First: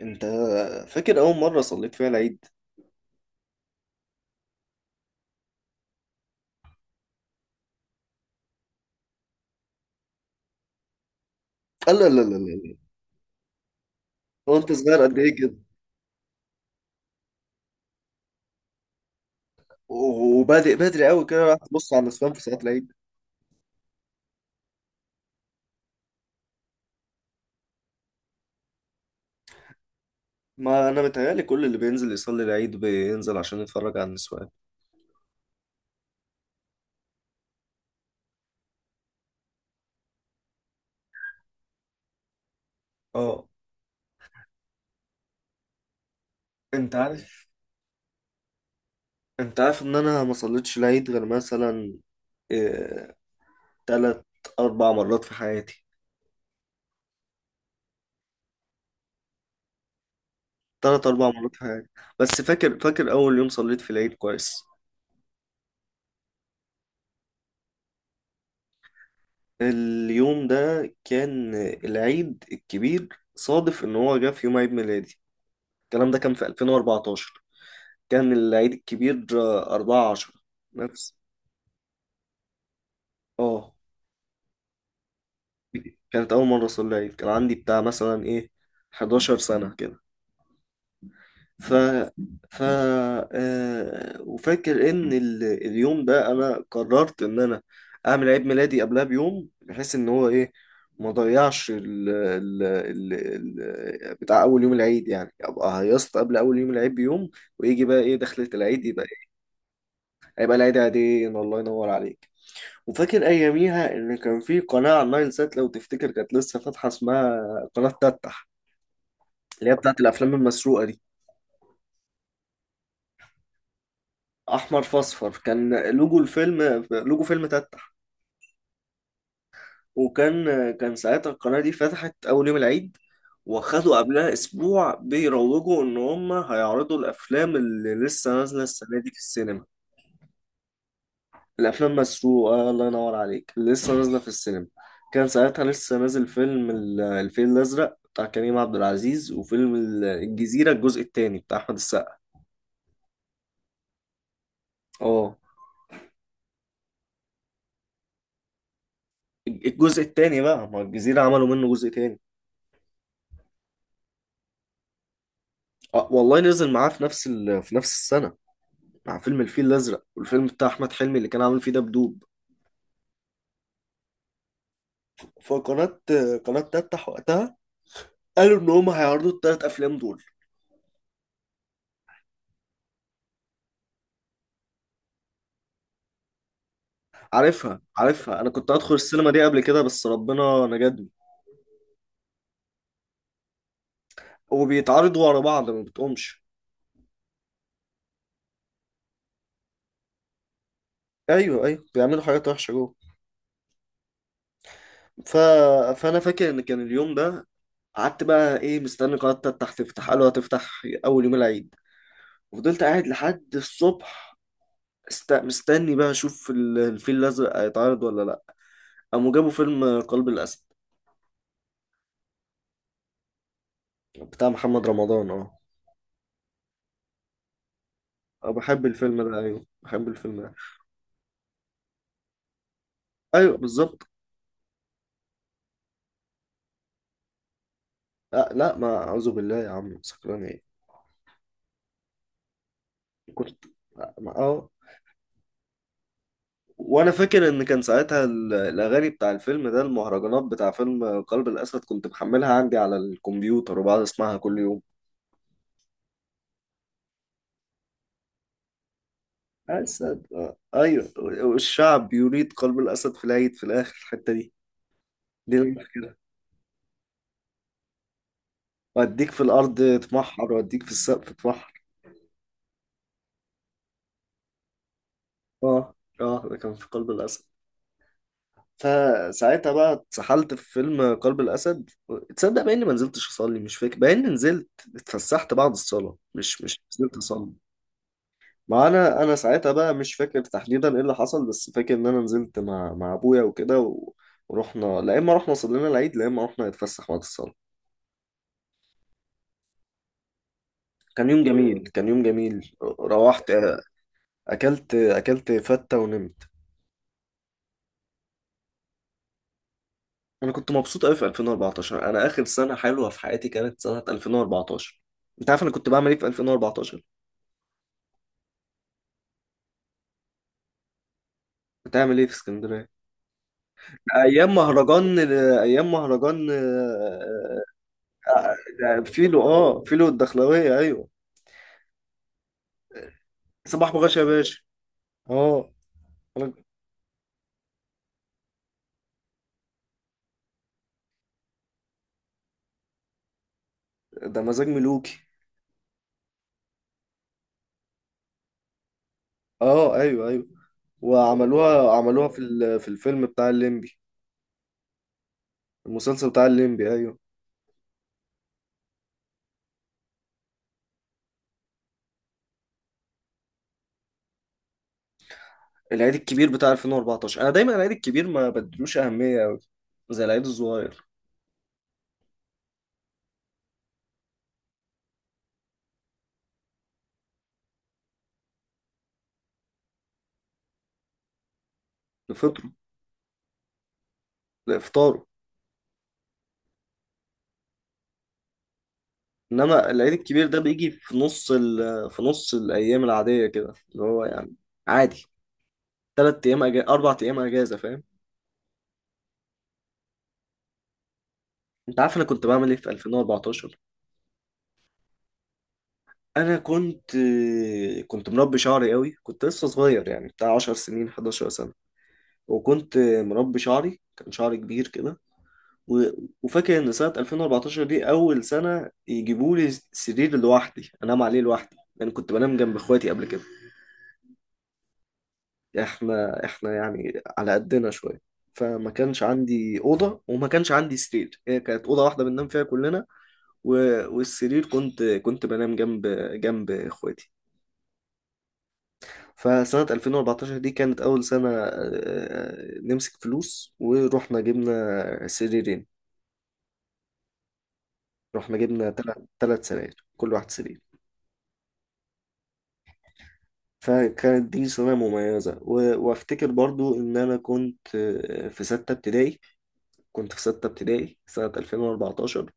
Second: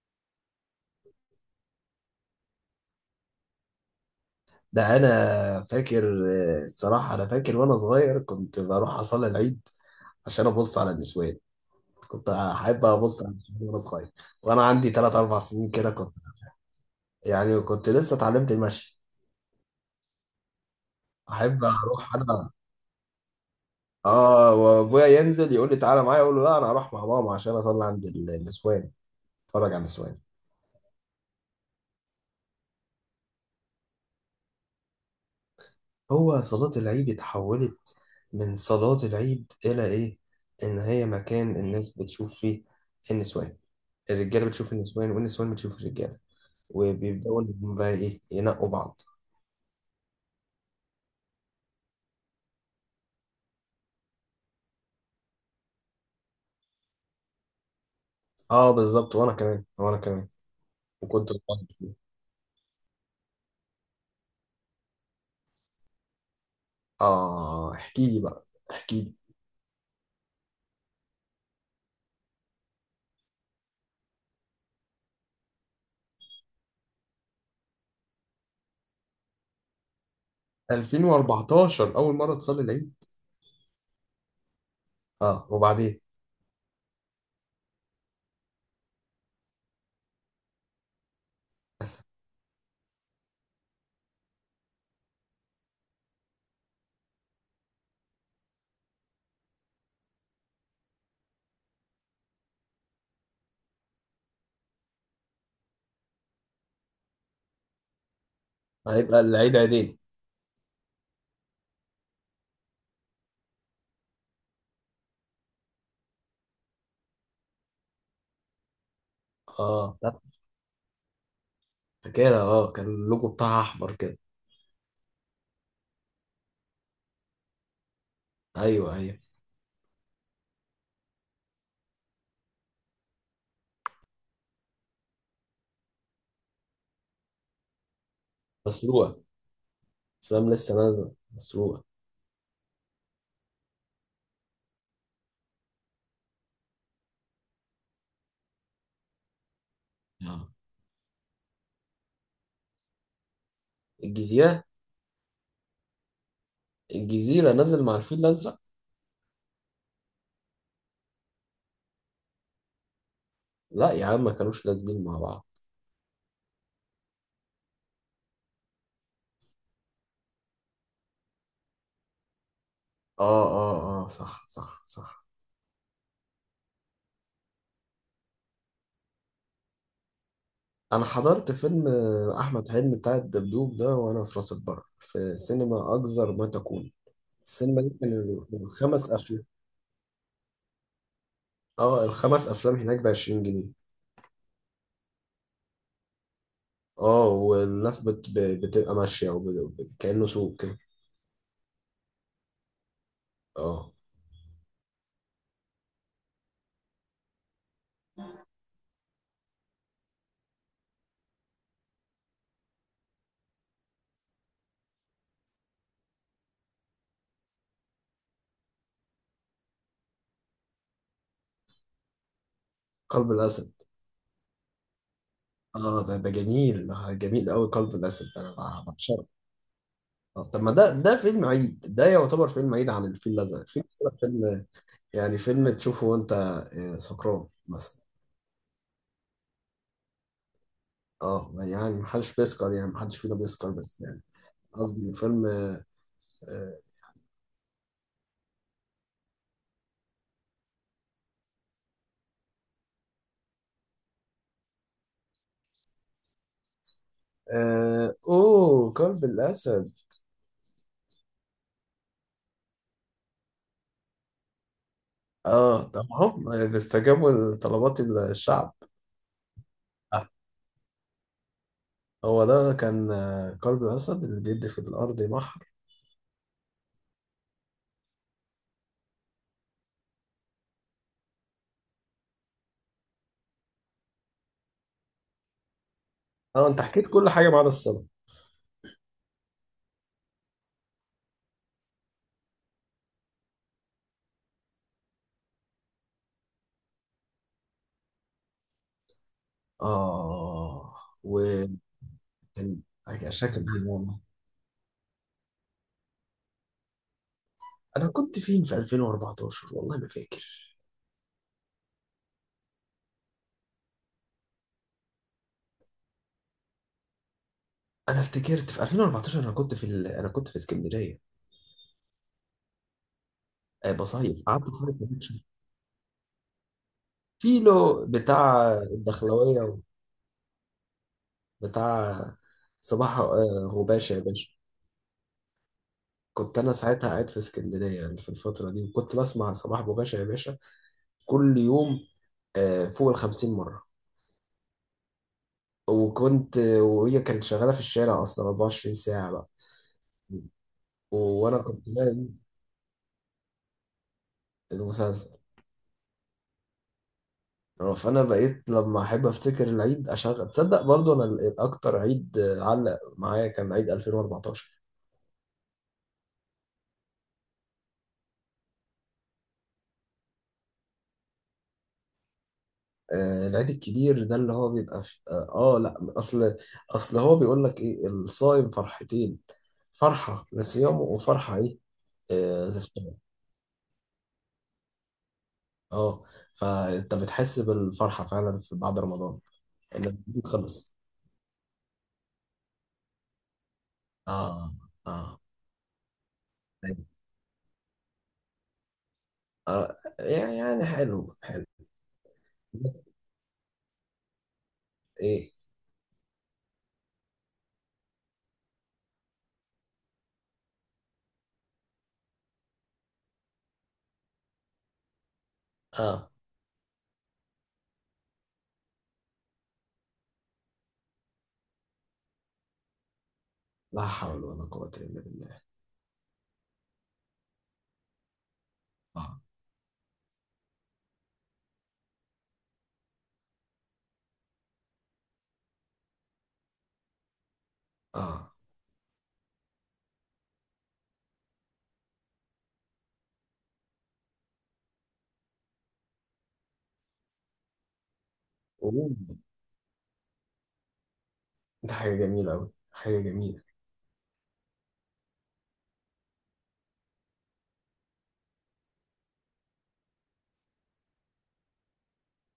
انت فاكر اول مره صليت فيها العيد؟ ده انا فاكر، الصراحه انا فاكر وانا صغير كنت بروح اصلي العيد عشان ابص على النسوان. لا، لا، لا، كنت لا، لا. احب ابص على النسوان وانا صغير، وانا وانت عندي صغير 3 قد ايه 4 كده؟ سنين كده كنت، يعني كنت لسه اتعلمت المشي. وبادئ بدري قوي كده راح احب تبص على اروح النسوان في انا. صلاه العيد؟ اه، وابويا ينزل يقول لي تعالى معايا، اقول له لا انا هروح مع ماما عشان اصلي عند النسوان، اتفرج على النسوان. ما انا متهيألي كل اللي بينزل يصلي العيد بينزل عشان يتفرج على النسوان. هو صلاه العيد اتحولت من صلاه العيد الى ايه؟ ان هي مكان الناس بتشوف فيه اه. النسوان. الرجاله بتشوف النسوان والنسوان بتشوف الرجاله، انت وبيبداوا عارف إن هم بقى ايه ينقوا بعض. انت عارف ان انا ما صليتش العيد غير مثلا إيه... تلات اربع مرات في حياتي، اه بالظبط، وانا كمان وانا كمان، تلات اربع وكنت مرات في بتفرج حياتي. فيه. بس فاكر اول يوم صليت في العيد كويس. اه احكي لي بقى، احكي لي. اليوم ده كان العيد الكبير، صادف ان هو جه في يوم عيد ميلادي. الكلام ده كان في 2014. كان العيد الكبير 4/10. نفس. 2014 اول مره تصلي العيد؟ اه. اه، وبعدين؟ كانت أول مرة أصلي العيد، كان عندي بتاع مثلا 11 سنة كده. ف وفاكر إن اليوم ده أنا قررت إن أنا أعمل عيد ميلادي قبلها بيوم، بحيث إن هو ما ضيعش بتاع أول يوم العيد، يعني أبقى هيصت قبل أول يوم العيد بيوم. ويجي بقى إيه دخلة العيد يبقى هيبقى إيه، العيد عيدين. هيبقى العيد عيدين. الله ينور عليك. وفاكر أياميها إن كان في قناة على النايل سات، لو تفتكر كانت لسه فاتحة، اسمها قناة تتح، اللي هي اه بتاعت الأفلام المسروقة دي. فاكرها، اه كان اللوجو بتاعها احمر كده. أحمر في أصفر، كان لوجو الفيلم، لوجو فيلم تتح. ايوه ايوه. وكان كان ساعتها القناة دي فتحت أول يوم العيد، وخدوا قبلها أسبوع بيروجوا إن هم هيعرضوا الأفلام اللي لسه نازلة السنة دي مسروقه، في السينما. افلام لسه نازله مسروقه. الافلام مسروقه، الله ينور عليك، اللي لسه نازله في السينما. كان ساعتها لسه نازل فيلم الفيل الازرق بتاع كريم عبد العزيز، وفيلم ال- اه الجزيره الجزء الثاني بتاع احمد السقا. الجزيره. اه. الجزيره نزل مع الفيل الازرق؟ الجزء الثاني بقى، ما الجزيره عملوا منه جزء ثاني. لا يا عم ما كانوش نازلين مع بعض. آه والله نزل معاه في نفس السنه، مع فيلم الفيل الازرق، والفيلم بتاع احمد حلمي اللي كان عامل فيه دبدوب. اه اه اه، صح صح صح. فقناه تفتح وقتها، قالوا ان هم هيعرضوا الثلاث افلام دول. انا حضرت فيلم احمد حلمي بتاع الدبدوب ده وانا في راس البر في سينما اجزر ما تكون. عارفها، السينما دي كان عارفها، انا كنت هدخل الخمس السينما افلام، دي قبل كده بس ربنا نجدني. اه الخمس افلام هناك ب 20 جنيه. وبيتعارضوا ورا بعض ما بتقومش. اه، والناس بتبقى ماشيه كانه سوق كده. ايوه، ايوه، بيعملوا حاجات وحشه جوه. اه ف... فانا فاكر ان كان اليوم ده، قعدت بقى ايه مستني قناه تفتح، تفتح، قالوا هتفتح اول يوم العيد، وفضلت قاعد لحد الصبح مستني بقى اشوف الفيل الازرق هيتعرض ولا لا. قاموا جابوا فيلم قلب الاسد قلب الاسد. بتاع محمد رمضان، اه. اه ده جميل، ده جميل قوي، قلب الاسد أه، انا بحب الفيلم بعشقه. ده، ايوه بحب الفيلم آه، ده. طب ما ده فيلم عيد، ده يعتبر فيلم عيد. عن الفيل ايوه الازرق، الفيل بالظبط. الازرق فيلم، يعني فيلم تشوفه وانت سكران مثلا. أه، لا، ما اعوذ بالله يا عم، سكران ايه؟ اه يعني محدش بيسكر، يعني محدش فينا كنت، بيسكر، بس يعني اه. قصدي فيلم. آه وانا فاكر ان كان ساعتها الاغاني بتاع الفيلم ده، المهرجانات بتاع فيلم قلب الاسد، كنت محملها عندي على الكمبيوتر وبقعد اسمعها كل يوم. اوه قلب الاسد. اسد، ايوه والشعب يريد قلب الاسد في العيد، في الاخر الحته دي، دي اللي أنا اه طب فاكرها. هم بيستجابوا لطلبات الشعب؟ واديك في الارض آه. تمحر، واديك في السقف تمحر. هو ده كان قلب الاسد اللي بيدي في الارض بحر. اه، اه، ده كان في قلب الاسد. فساعتها بقى اتسحلت في فيلم قلب الاسد. تصدق بقى اني ما نزلتش اصلي؟ مش فاكر بقى اني نزلت. اتفسحت بعد الصلاه، مش اه مش انت حكيت نزلت كل حاجه ما اصلي. عدا الصلاه. ما انا ساعتها بقى مش فاكر تحديدا ايه اللي حصل، بس فاكر ان انا نزلت مع ابويا وكده ورحنا، لا اما رحنا صلينا العيد، لا اما رحنا نتفسح بعد الصلاه. اه كان يوم وكان جميل، كان يوم جميل، روحت، شكل والله. اكلت فته ونمت. انا كنت فين في 2014 والله ما انا فاكر. كنت مبسوط قوي في 2014. انا اخر سنه حلوه في حياتي كانت سنه 2014. انت عارف انا كنت بعمل ايه في 2014؟ انا افتكرت في 2014 انا كنت في اسكندريه. بتعمل ايه في اسكندريه؟ بصيف، ايام قعدت بصيف. مهرجان، ايام مهرجان، كيلو آه، بتاع آه، آه، فيلو الدخلوية، اه فيلو الدخلاويه، ايوه. وبتاع صباح صباح غباشة بغش يا يا باشا. باشا. اه. كنت أنا- أنا ساعتها قاعد في اسكندرية يعني في الفترة دي، وكنت بسمع صباح غباشة يا باشا كل يوم فوق الخمسين مرة. ده مزاج ملوكي. وهي كانت شغالة في الشارع أصلا 24 ساعة بقى، اه، ايوه، ايوه. وأنا كنت وعملوها، عملوها نايم. في الفيلم بتاع الليمبي، المسلسل. المسلسل بتاع الليمبي، ايوه. فأنا بقيت لما أحب أفتكر العيد أشغل، تصدق برضو أنا الأكتر عيد علق معايا كان عيد 2014. العيد الكبير بتاع 2014، انا دايما العيد الكبير ما بدلوش اهميه قوي زي العيد الصغير. آه، العيد الكبير ده اللي هو بيبقى في لا، اصل هو بيقول لك ايه؟ الصائم فرحتين، فرحة لصيامه وفرحة ايه؟ آه لفطره لفطوره. لافطاره. اه فانت بتحس بالفرحة فعلا في بعد رمضان، انما العيد الكبير انك ده بيجي خلص. في نص الايام العاديه كده اللي هو يعني اه عادي، اه طيب. اربع ايام اجازه فاهم. اه يعني حلو حلو. انت عارف انا كنت بعمل ايه في 2014؟ ايه؟ انا كنت مربي شعري قوي، كنت لسه صغير يعني بتاع 10 سنين، 11 سنة، وكنت مربي شعري، كان شعري كبير كده و- اه وفاكر ان سنة 2014 دي اول سنة يجيبوا لي سرير لوحدي انام عليه لوحدي، لان كنت بنام جنب اخواتي قبل كده. لا حول ولا قوة الا بالله. احنا يعني على قدنا شوية، فما كانش اه عندي أوضة وما كانش عندي سرير، هي كانت أوضة واحدة بننام فيها كلنا. و... والسرير كنت بنام جنب إخواتي. اه فسنة 2014 دي كانت أول سنة نمسك فلوس ورحنا جبنا سريرين، رحنا جبنا أوه. تلات سراير، كل واحد سرير. ده حاجة جميلة أوي، حاجة جميلة. فكانت دي سنة مميزة وأفتكر برضو إن أنا كنت في ستة ابتدائي، كنت في ستة ابتدائي سنة 2014،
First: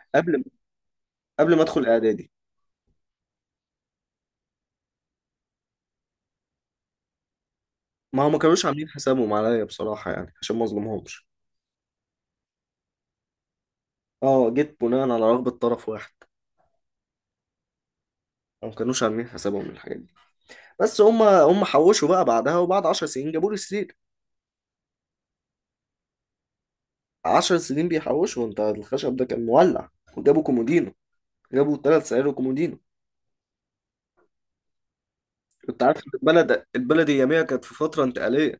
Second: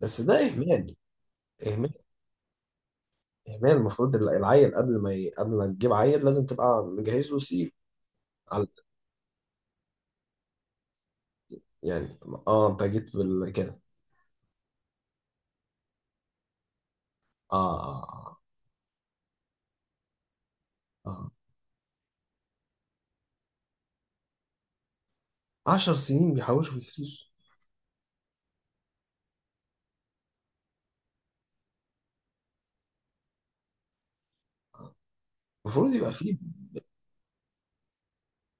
بس ده قبل إهمال، قبل ما أدخل إهمال. إعدادي. هي المفروض العيل، قبل ما تجيب عيل لازم تبقى مجهز له سيف. ما هم ما كانوش على، عاملين حسابهم عليا بصراحة، يعني عشان ما أظلمهمش. يعني، اه انت جيت بال كده. اه، جيت بناء على رغبة طرف واحد. اه اه هم ما كانوش عاملين حسابهم للحاجات دي، بس اه. هم آه. هم حوشوا بقى بعدها، وبعد 10 سنين جابوا لي سرير. 10 سنين بيحوشوا في سرير؟ 10 سنين بيحوشوا، انت الخشب ده كان مولع. وجابوا كومودينو، جابوا ثلاث سراير وكومودينو. انت المفروض عارف إن يبقى فيه. البلد اياميها كانت في فتره انتقاليه.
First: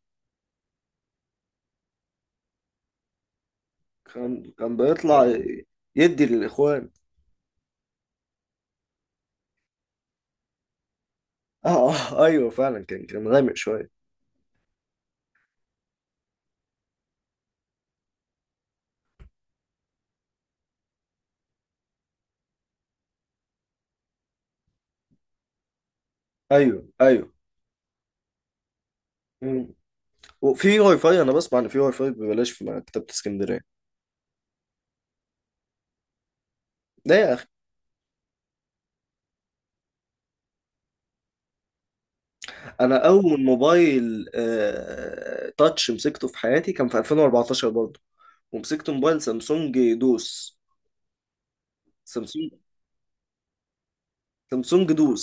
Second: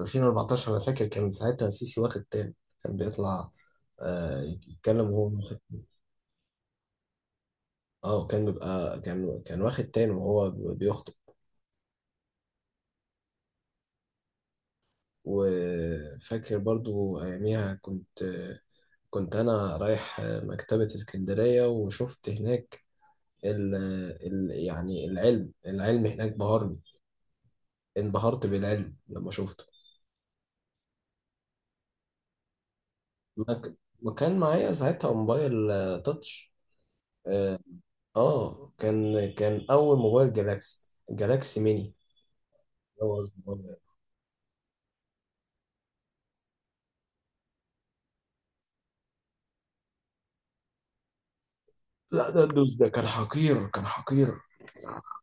2014 انا فاكر كان ساعتها سيسي واخد تاني، كان بيطلع كان يتكلم بيطلع وهو واخد. يدي للاخوان. اه وكان بيبقى، كان واخد تاني وهو بيخطب. اه، اه، ايوه فعلا كان غامق شويه. وفاكر برضو اياميها كنت انا رايح مكتبة اسكندرية وشفت هناك ال ال يعني العلم، العلم هناك بهرني. ايوه، ايوه. انبهرت بالعلم لما شفته. مم. وفي واي فاي، انا بسمع ان في واي فاي ببلاش في مكتبه ما اسكندريه. ك- ما كان معايا ساعتها موبايل تاتش. ده يا اخي. اه كان اول موبايل جالاكسي. جالاكسي ميني انا هو اول صغير. موبايل تاتش مسكته في حياتي كان في 2014 برضه. ومسكت موبايل سامسونج دوس، لا ده سامسونج الدوس ده كان حقير، كان حقير. سامسونج دوس.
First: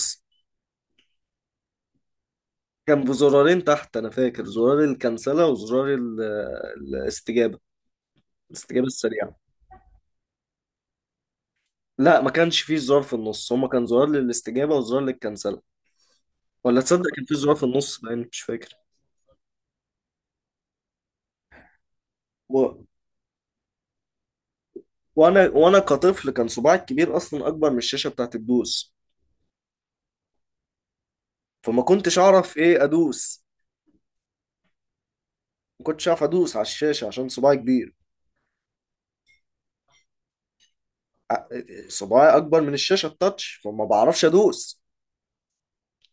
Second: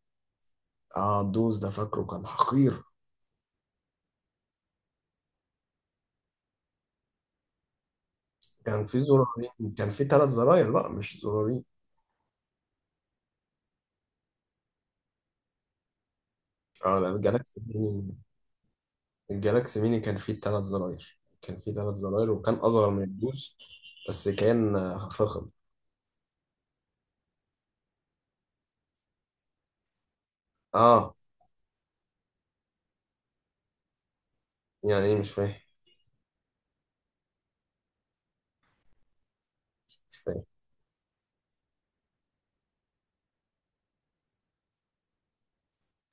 اه الدوس ده فاكره كان حقير. كان بزرارين تحت، انا فاكر زرار الكنسله وزرار الاستجابه كان الاستجابه في السريعه. زرارين، كان في ثلاث زراير، لا مش زرارين. لا، ما كانش فيه زرار في النص، هما كان زرار للاستجابه وزرار للكنسله. ولا اه تصدق لا، كان فيه زرار جالاكسي في النص ميني، لان مش فاكر. الجالاكسي ميني كان فيه تلات زراير، كان فيه تلات زراير، وكان و... أصغر من الدوس. بس كان وانا فخم. وانا كطفل كان صباعي الكبير اصلا اكبر من الشاشه بتاعت الدوس. اه فما كنتش اعرف ايه ادوس. يعني ايه؟ مش فاهم، ما كنتش اعرف ادوس على الشاشه عشان صباعي كبير. مش فاهم. ع- صباعي اكبر من الشاشه التاتش، فما بعرفش ادوس.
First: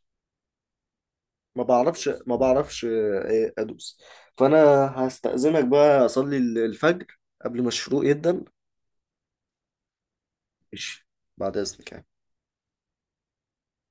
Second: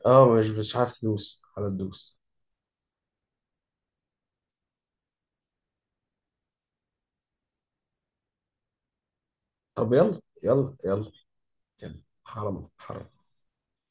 اه مش عارف تدوس ما على بعرفش الدوس. ما بعرفش ادوس. فانا هستأذنك بقى اصلي الفجر قبل ما الشروق يبدأ. طب يلا يلا ماشي، يلا. بعد اذنك يلا، يعني. حرام حرام.